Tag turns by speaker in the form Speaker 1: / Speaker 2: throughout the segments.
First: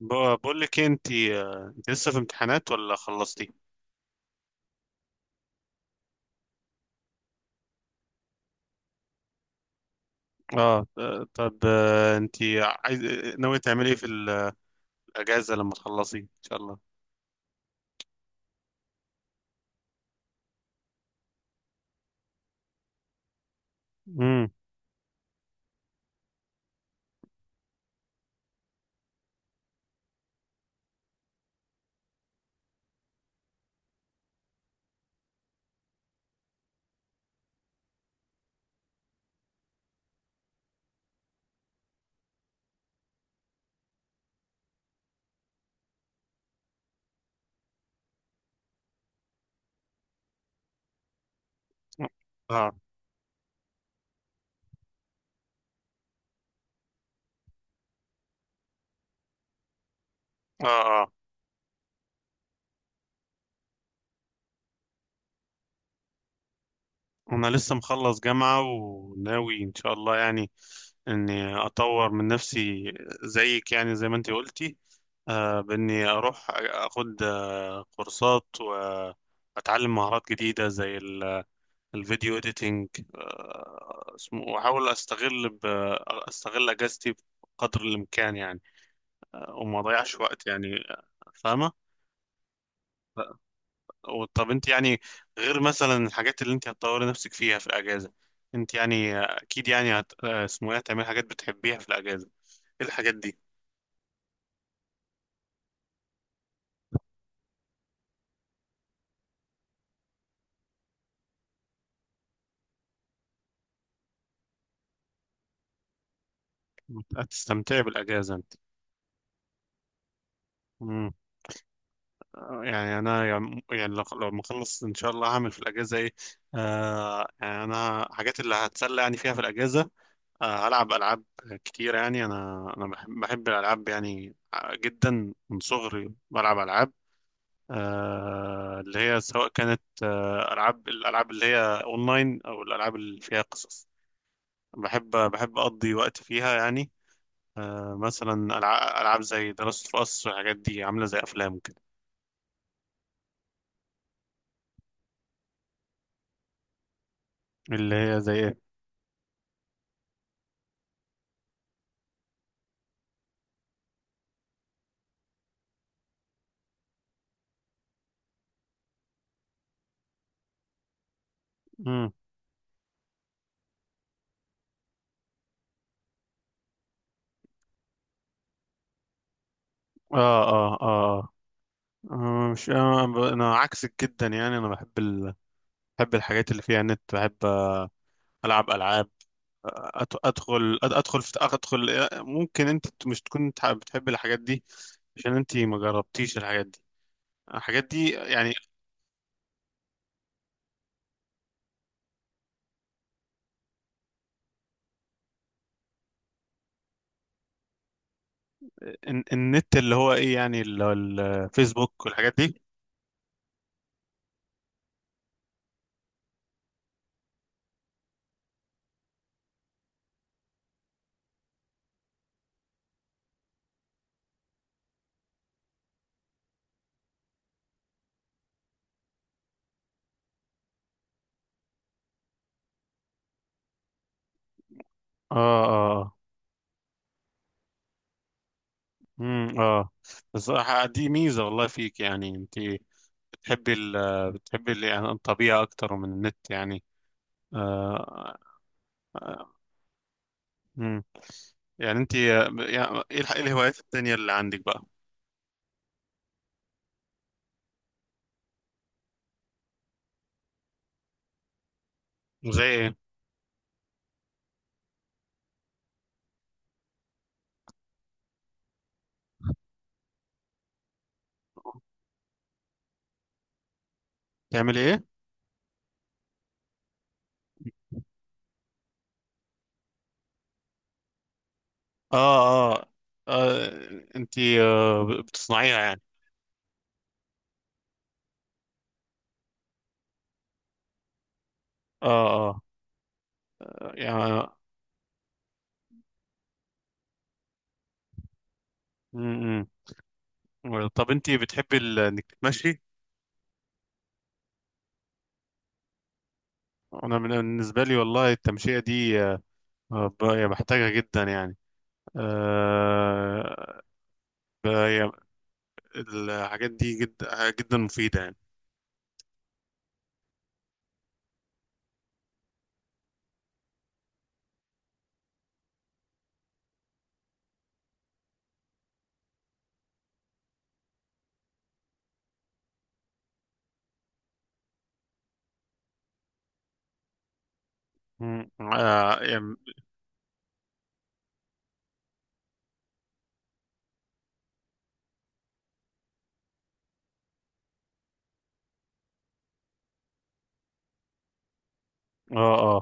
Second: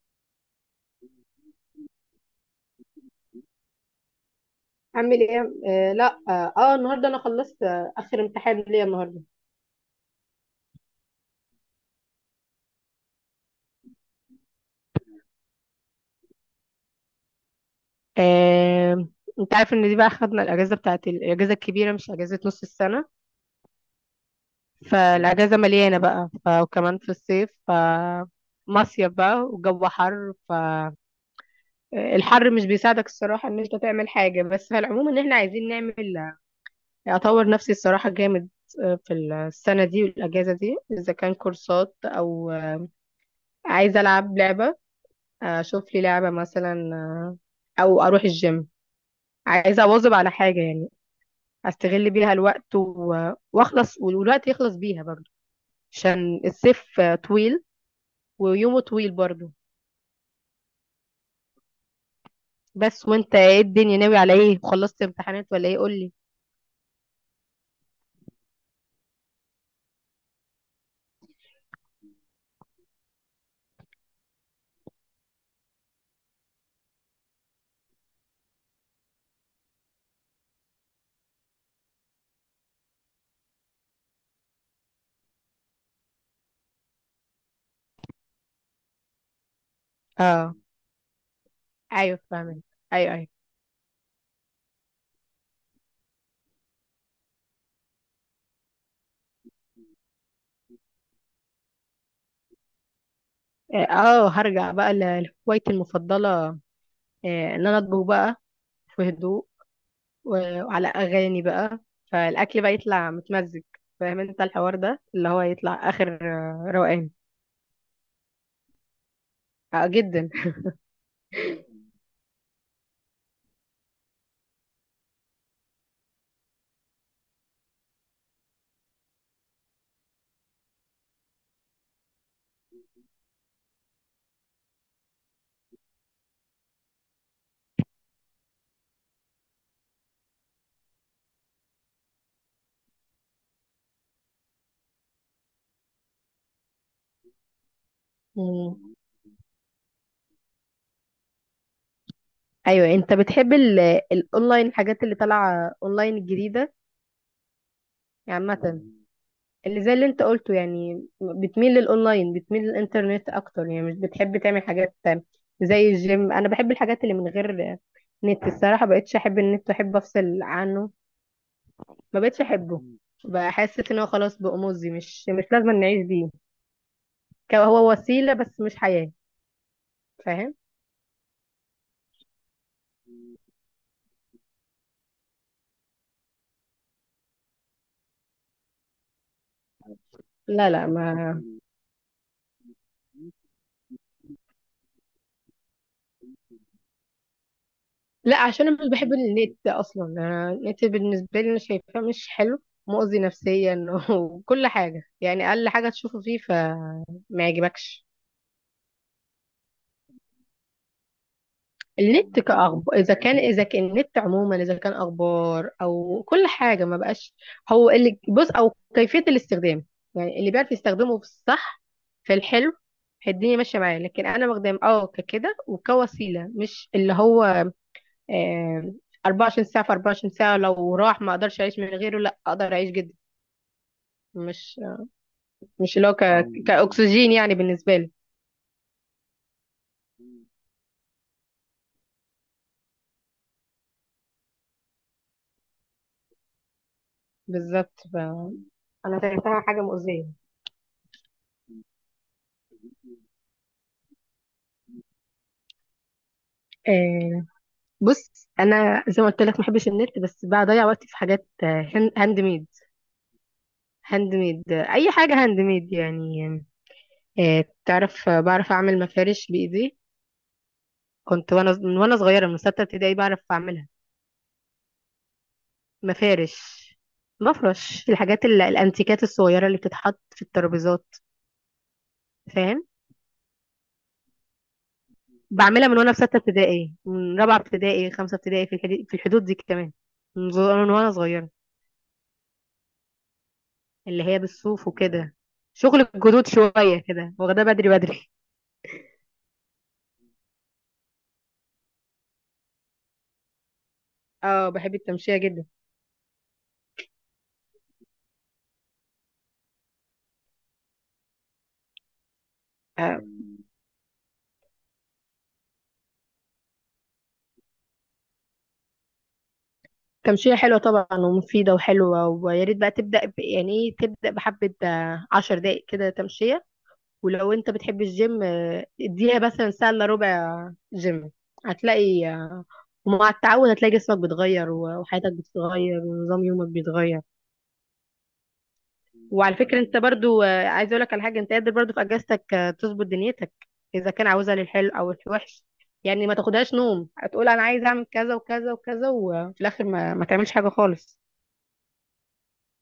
Speaker 1: بقول لك إيه، انت انت لسه في امتحانات ولا خلصتي؟
Speaker 2: اعمل ايه آه لا النهارده انا خلصت، آه، اخر امتحان ليا النهارده.
Speaker 1: اه، طب، انت عايز ناوي تعملي ايه في الاجازه لما تخلصي ان شاء الله؟
Speaker 2: آه، انت عارف ان دي بقى خدنا الاجازه بتاعت الاجازه الكبيره مش اجازه نص السنه،
Speaker 1: امم.
Speaker 2: فالاجازه مليانه بقى وكمان في الصيف، ف مصيف بقى والجو حر. فالحر مش بيساعدك الصراحه ان انت تعمل حاجه، بس في العموم ان احنا عايزين نعمل، اطور نفسي الصراحه جامد في السنه دي والاجازه دي، اذا كان كورسات او عايزه العب لعبه، اشوف لي لعبة مثلا، آه، او اروح الجيم. عايزة اواظب على حاجة يعني، استغل بيها
Speaker 1: اه،
Speaker 2: الوقت واخلص والوقت يخلص بيها برضو، عشان الصيف آه، طويل ويومه طويل برضو.
Speaker 1: اه، اه،
Speaker 2: بس وانت ايه الدنيا، ناوي على ايه؟ خلصت امتحانات ولا ايه؟ قولي.
Speaker 1: انا لسه مخلص جامعه وناوي ان شاء الله يعني اني اطور من نفسي، زيك يعني، زي ما انت قلتي. باني اروح اخد كورسات واتعلم مهارات جديده زي الفيديو اديتنج، واحاول استغل اجازتي بقدر الامكان يعني، وما اضيعش وقت
Speaker 2: اه،
Speaker 1: يعني، فاهمه؟
Speaker 2: ايوه فاهمك. ايوه ايوه.
Speaker 1: طب انت يعني، غير مثلا الحاجات اللي انت هتطوري نفسك فيها في الاجازه، انت يعني اكيد يعني اسمه ايه هتعملي حاجات بتحبيها في الاجازه. ايه الحاجات دي؟
Speaker 2: اه، هرجع بقى لهوايتي المفضلة، آه، ان انا اطبخ بقى في هدوء وعلى اغاني بقى، فالاكل بقى يطلع متمزج. فاهم انت الحوار ده اللي هو يطلع اخر روقان.
Speaker 1: هتستمتعي بالاجازه انت.
Speaker 2: آه، جدا.
Speaker 1: مم. يعني انا يعني لو ما اخلص ان شاء الله هعمل في الاجازه ايه. يعني انا حاجات اللي هتسلى يعني فيها في الاجازه، ألعب ألعاب كتير يعني. أنا بحب الألعاب يعني، جدا، من صغري بلعب ألعاب. اللي هي سواء كانت الألعاب اللي هي أونلاين أو الألعاب اللي فيها قصص. بحب أقضي وقت فيها يعني. مثلا
Speaker 2: مم.
Speaker 1: ألعاب زي ذا لاست أوف أس والحاجات دي، عاملة زي أفلام كده.
Speaker 2: ايوه انت بتحب الاونلاين، الحاجات اللي طالعه اونلاين الجديده،
Speaker 1: اللي هي زي
Speaker 2: يعني
Speaker 1: إيه؟
Speaker 2: عامه اللي زي اللي انت قلته، يعني بتميل للاونلاين، بتميل للانترنت اكتر، يعني مش بتحب تعمل حاجات زي الجيم. انا بحب الحاجات اللي من غير نت الصراحه، بقتش احب النت، احب افصل عنه.
Speaker 1: مم.
Speaker 2: ما بقتش احبه، بحس ان هو خلاص بقى مؤذي، مش لازم نعيش بيه. كان هو وسيلة بس مش حياة.
Speaker 1: آه،
Speaker 2: فاهم.
Speaker 1: آه، آه. مش أنا عكسك جدا يعني. أنا بحب الحاجات اللي فيها نت. بحب ألعب ألعاب.
Speaker 2: لا لا ما
Speaker 1: ادخل. ممكن انت مش تكون بتحب الحاجات دي عشان انت ما جربتيش الحاجات دي،
Speaker 2: لا
Speaker 1: يعني.
Speaker 2: عشان انا مش بحب النت اصلا. أنا النت بالنسبه لي انا شايفاه مش حلو، مؤذي نفسيا وكل حاجه يعني، اقل حاجه تشوفه فيه فما يعجبكش.
Speaker 1: النت، اللي هو ايه يعني اللي هو الفيسبوك والحاجات
Speaker 2: النت
Speaker 1: دي.
Speaker 2: كأخبار، إذا كان إذا كان النت عموما، إذا كان أخبار أو كل حاجة، ما بقاش هو اللي بص، أو كيفية الاستخدام، يعني اللي بيعرف يستخدمه في الصح في الحلو الدنيا ماشية معاه. لكن أنا بخدم أه ككده وكوسيلة، مش اللي هو آه، 24 ساعة في 24 ساعة لو راح ما اقدرش اعيش من غيره. لا اقدر اعيش جدا، مش
Speaker 1: اه،
Speaker 2: مش اللي
Speaker 1: اه،
Speaker 2: هو كأكسجين يعني بالنسبة لي.
Speaker 1: امم، اه. بس دي ميزة والله فيك يعني. انت يعني الطبيعة اكتر من النت يعني.
Speaker 2: بالظبط
Speaker 1: آه،
Speaker 2: انا
Speaker 1: آه.
Speaker 2: شايفاها حاجه مؤذيه.
Speaker 1: امم. يعني انت يعني إيه الهوايات التانية اللي عندك بقى؟
Speaker 2: آه بص، انا زي ما قلت لك ما بحبش النت، بس بضيع وقتي في حاجات هاند
Speaker 1: زي
Speaker 2: ميد.
Speaker 1: ايه؟
Speaker 2: اي حاجه هاند ميد يعني. آه تعرف، آه، بعرف اعمل مفارش بايدي، كنت من وانا صغيره من سته ابتدائي بعرف اعملها.
Speaker 1: بتعملي ايه؟
Speaker 2: مفارش، مفرش، الحاجات الانتيكات الصغيره اللي بتتحط في الترابيزات،
Speaker 1: اه،
Speaker 2: فاهم.
Speaker 1: اه، آه. انتي بتصنعيها
Speaker 2: بعملها من
Speaker 1: يعني؟
Speaker 2: وانا في سته ابتدائي، من رابعه ابتدائي خمسه ابتدائي، في الحدود، في الحدود دي كمان، من وانا صغيره.
Speaker 1: اه، اه، يعني،
Speaker 2: اللي هي بالصوف وكده، شغل الجدود شويه كده، واخداه بدري بدري.
Speaker 1: م -م. طب انتي بتحبي انك تتمشي؟
Speaker 2: اه بحب التمشيه جدا.
Speaker 1: انا بالنسبه لي والله التمشيه دي، يعني بحتاجها جدا يعني.
Speaker 2: آه،
Speaker 1: آه يعني الحاجات دي جدا جدا مفيده يعني.
Speaker 2: تمشية حلوة طبعا ومفيدة وحلوة، ويا ريت بقى تبدأ يعني ايه، تبدأ بحبة آه، 10 دقايق كده تمشية. ولو انت بتحب الجيم، آه، اديها مثلا ساعة الا ربع جيم. هتلاقي، آه، ومع التعود هتلاقي جسمك بيتغير وحياتك بتتغير ونظام يومك بيتغير.
Speaker 1: م- يعني.
Speaker 2: وعلى فكرة انت برضو، آه، عايزة اقولك على حاجة، انت قادر برضو في اجازتك آه، تظبط دنيتك، اذا كان عاوزها للحلو او الوحش. يعني ما تاخدهاش نوم، هتقول انا عايز اعمل كذا وكذا وكذا وفي الاخر ما تعملش حاجة خالص.
Speaker 1: اه،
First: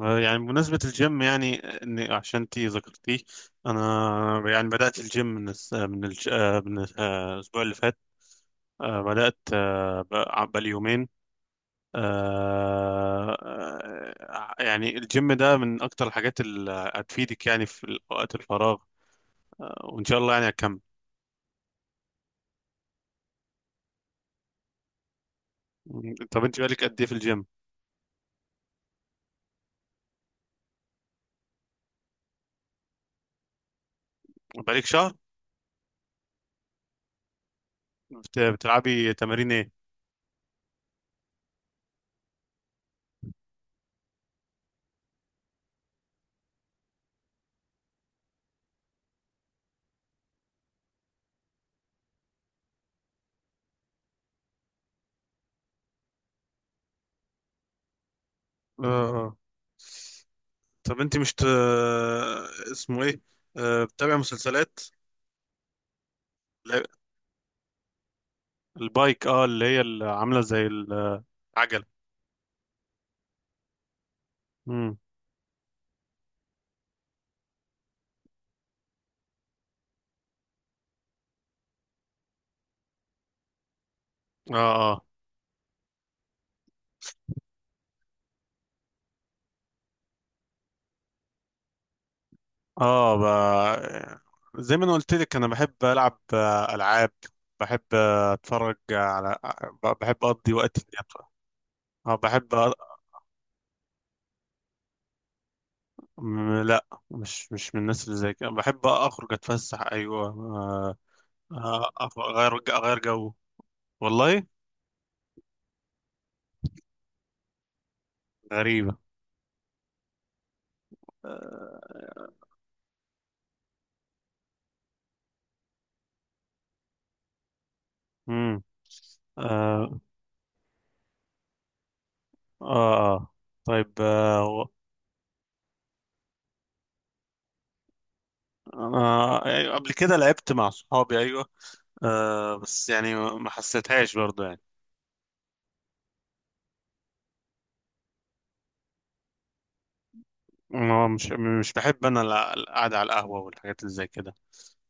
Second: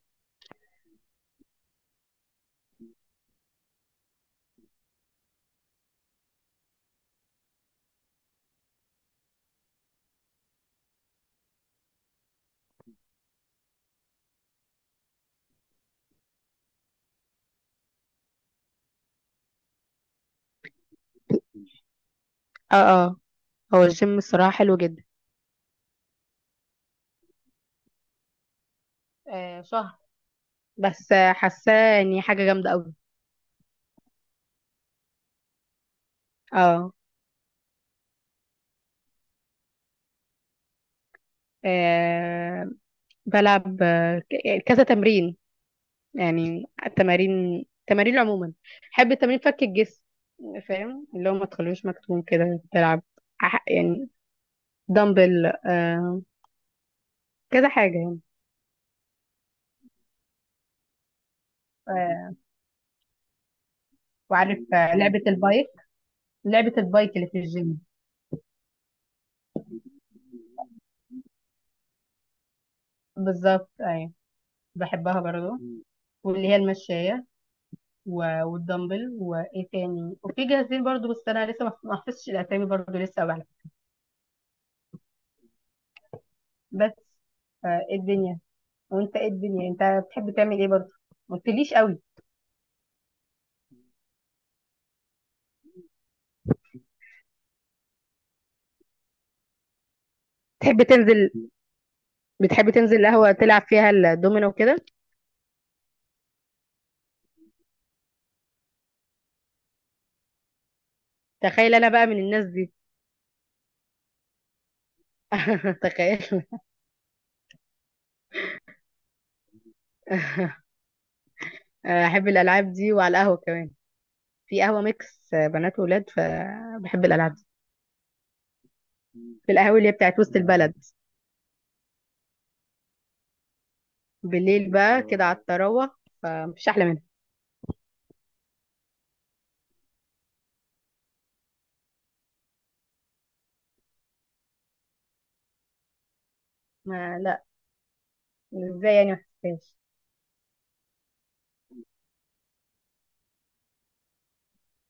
Speaker 1: اه، يعني بمناسبة الجيم يعني، إن عشان انتي ذكرتيه. أنا يعني بدأت الجيم من الأسبوع اللي فات. بدأت، بقالي يومين. يعني الجيم ده من أكتر الحاجات اللي هتفيدك يعني في وقت الفراغ، وإن شاء الله يعني هتكمل.
Speaker 2: اه اه. هو الجيم الصراحة حلو جدا.
Speaker 1: طب أنت بقالك قد إيه في الجيم؟
Speaker 2: آه شهر، بس آه، حاساه اني حاجة جامدة قوي.
Speaker 1: بقالك شهر؟
Speaker 2: اه.
Speaker 1: بتلعبي تمارين إيه؟
Speaker 2: آه بلعب، آه، يعني كذا تمرين. يعني التمارين، عموما بحب التمارين فك الجسم، فاهم، اللي هو ما تخلوش مكتوم كده تلعب. يعني دمبل، آه كذا حاجة يعني.
Speaker 1: آه. آه. طب أنت مش ت...
Speaker 2: آه
Speaker 1: اسمه إيه؟ بتتابع
Speaker 2: وعارف،
Speaker 1: مسلسلات؟
Speaker 2: آه، لعبة البايك، لعبة
Speaker 1: لا.
Speaker 2: البايك اللي في الجيم.
Speaker 1: البايك، اه، اللي هي اللي عاملة زي العجلة.
Speaker 2: بالظبط أيوة.
Speaker 1: مم.
Speaker 2: بحبها برضو، واللي هي المشاية والدمبل وإيه تاني، وفي جاهزين برضو، بس أنا لسه ما ما حفظتش الأسامي برضو لسه أوي على فكرة.
Speaker 1: اه،
Speaker 2: بس، آه، إيه الدنيا؟ وانت ايه الدنيا، انت بتحب تعمل ايه برضه؟ ما قلتليش قوي.
Speaker 1: اه. زي ما انا قلت لك، انا بحب العب العاب. بحب اتفرج على. بحب اقضي وقت
Speaker 2: بتحب
Speaker 1: اليابان.
Speaker 2: تنزل،
Speaker 1: اه، بحب
Speaker 2: بتحب تنزل القهوة تلعب فيها الدومينو وكده؟
Speaker 1: لا، مش من الناس اللي زي كده. بحب اخرج اتفسح، ايوه،
Speaker 2: تخيل انا بقى من الناس
Speaker 1: اغير
Speaker 2: دي.
Speaker 1: اغير جو، والله
Speaker 2: تخيل.
Speaker 1: غريبة.
Speaker 2: احب الالعاب دي، وعلى القهوة كمان. في قهوة ميكس بنات وولاد، فبحب الالعاب دي،
Speaker 1: امم.
Speaker 2: في القهوة اللي هي
Speaker 1: آه.
Speaker 2: بتاعت وسط البلد.
Speaker 1: آه. آه. طيب.
Speaker 2: بالليل بقى كده على التروح، فمفيش احلى منها.
Speaker 1: انا، أيوة، قبل كده لعبت مع صحابي، ايوه، بس يعني ما حسيتهاش برضه يعني.
Speaker 2: ما لا، ازاي يعني ما حسيتهاش؟
Speaker 1: هو، مش بحب انا القعده على القهوه والحاجات اللي زي كده.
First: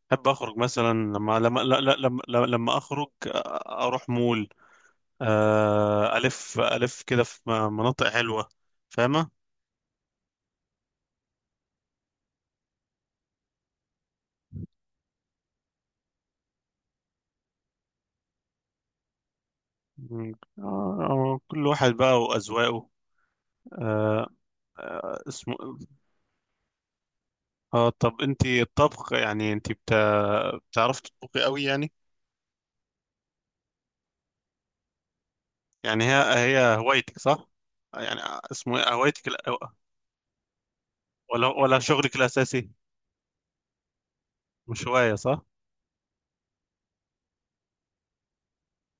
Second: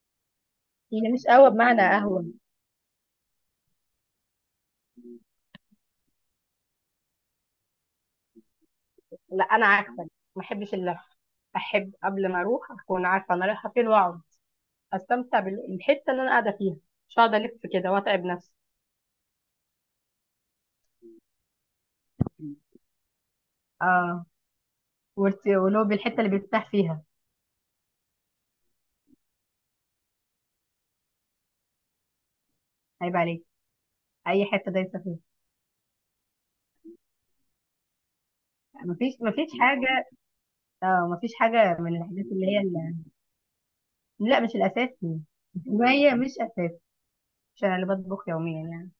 Speaker 1: بحب اخرج مثلا،
Speaker 2: هي مش
Speaker 1: لما
Speaker 2: قهوه
Speaker 1: لما
Speaker 2: بمعنى
Speaker 1: لا- لا- لما
Speaker 2: قهوه.
Speaker 1: لما لما اخرج اروح مول. الف كده في مناطق حلوه، فاهمه؟
Speaker 2: لا انا عكسك، ما احبش اللف. احب قبل ما اروح اكون عارفه انا رايحه فين واقعد، استمتع بالحته اللي انا قاعده فيها. مش هقعد الف كده واتعب نفسي.
Speaker 1: مم. آه، كل واحد بقى واذواقه.
Speaker 2: اه.
Speaker 1: آه، آه، اسمه
Speaker 2: ولو بالحته اللي بيرتاح فيها.
Speaker 1: طب انت الطبخ، يعني انت بتعرف تطبخي قوي يعني؟
Speaker 2: عيب عليك، اي حته دايسه فيها.
Speaker 1: يعني هي هوايتك صح يعني؟ اسمه إيه؟
Speaker 2: مفيش
Speaker 1: هوايتك
Speaker 2: مفيش حاجه. اه مفيش
Speaker 1: ولا
Speaker 2: حاجه
Speaker 1: ولا
Speaker 2: من
Speaker 1: شغلك
Speaker 2: الحاجات اللي هي
Speaker 1: الاساسي؟
Speaker 2: لا مش
Speaker 1: مش هوايه
Speaker 2: الاساسي.
Speaker 1: صح؟
Speaker 2: ما هي مش اساسي، مش انا اللي بطبخ يوميا يعني،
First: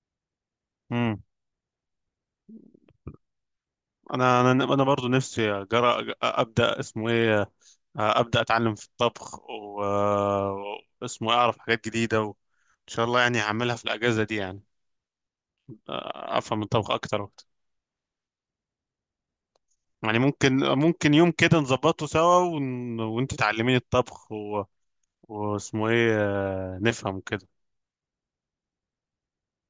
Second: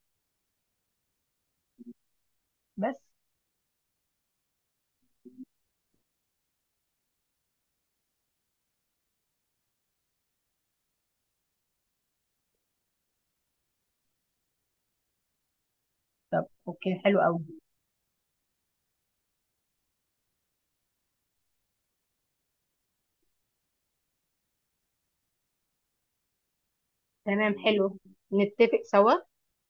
Speaker 2: بس.
Speaker 1: انا برضو نفسي أجرأ ابدا. اسمه ايه ابدا اتعلم في الطبخ، اعرف حاجات جديده، وان شاء الله يعني هعملها في الاجازه دي يعني،
Speaker 2: طب
Speaker 1: افهم الطبخ
Speaker 2: اوكي، حلو
Speaker 1: اكتر وقت.
Speaker 2: قوي.
Speaker 1: يعني ممكن يوم كده نظبطه سوا، وانت تعلميني الطبخ واسمه ايه نفهم كده.
Speaker 2: تمام حلو، نتفق سوا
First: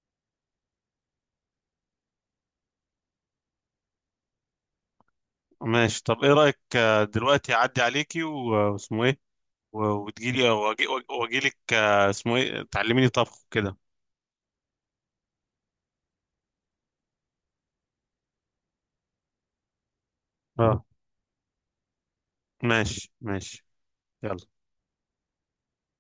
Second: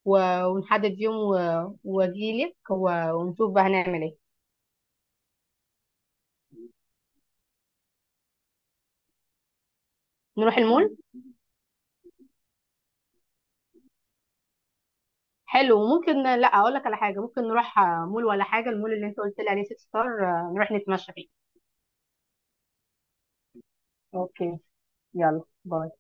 Speaker 2: ونحدد يوم واجيلك ونشوف بقى هنعمل ايه.
Speaker 1: ماشي. طب ايه رايك دلوقتي اعدي عليكي، واسمه ايه
Speaker 2: نروح
Speaker 1: واجي،
Speaker 2: المول.
Speaker 1: واجيلك اسمه ايه تعلميني طبخ كده.
Speaker 2: حلو، ممكن لا اقول لك على حاجه، ممكن نروح آه، مول ولا حاجه، المول اللي انت قلت لي عليه سيتي ستار، آه، نروح
Speaker 1: اه،
Speaker 2: نتمشى فيه.
Speaker 1: ماشي، ماشي، يلا.
Speaker 2: اوكي. يلا باي.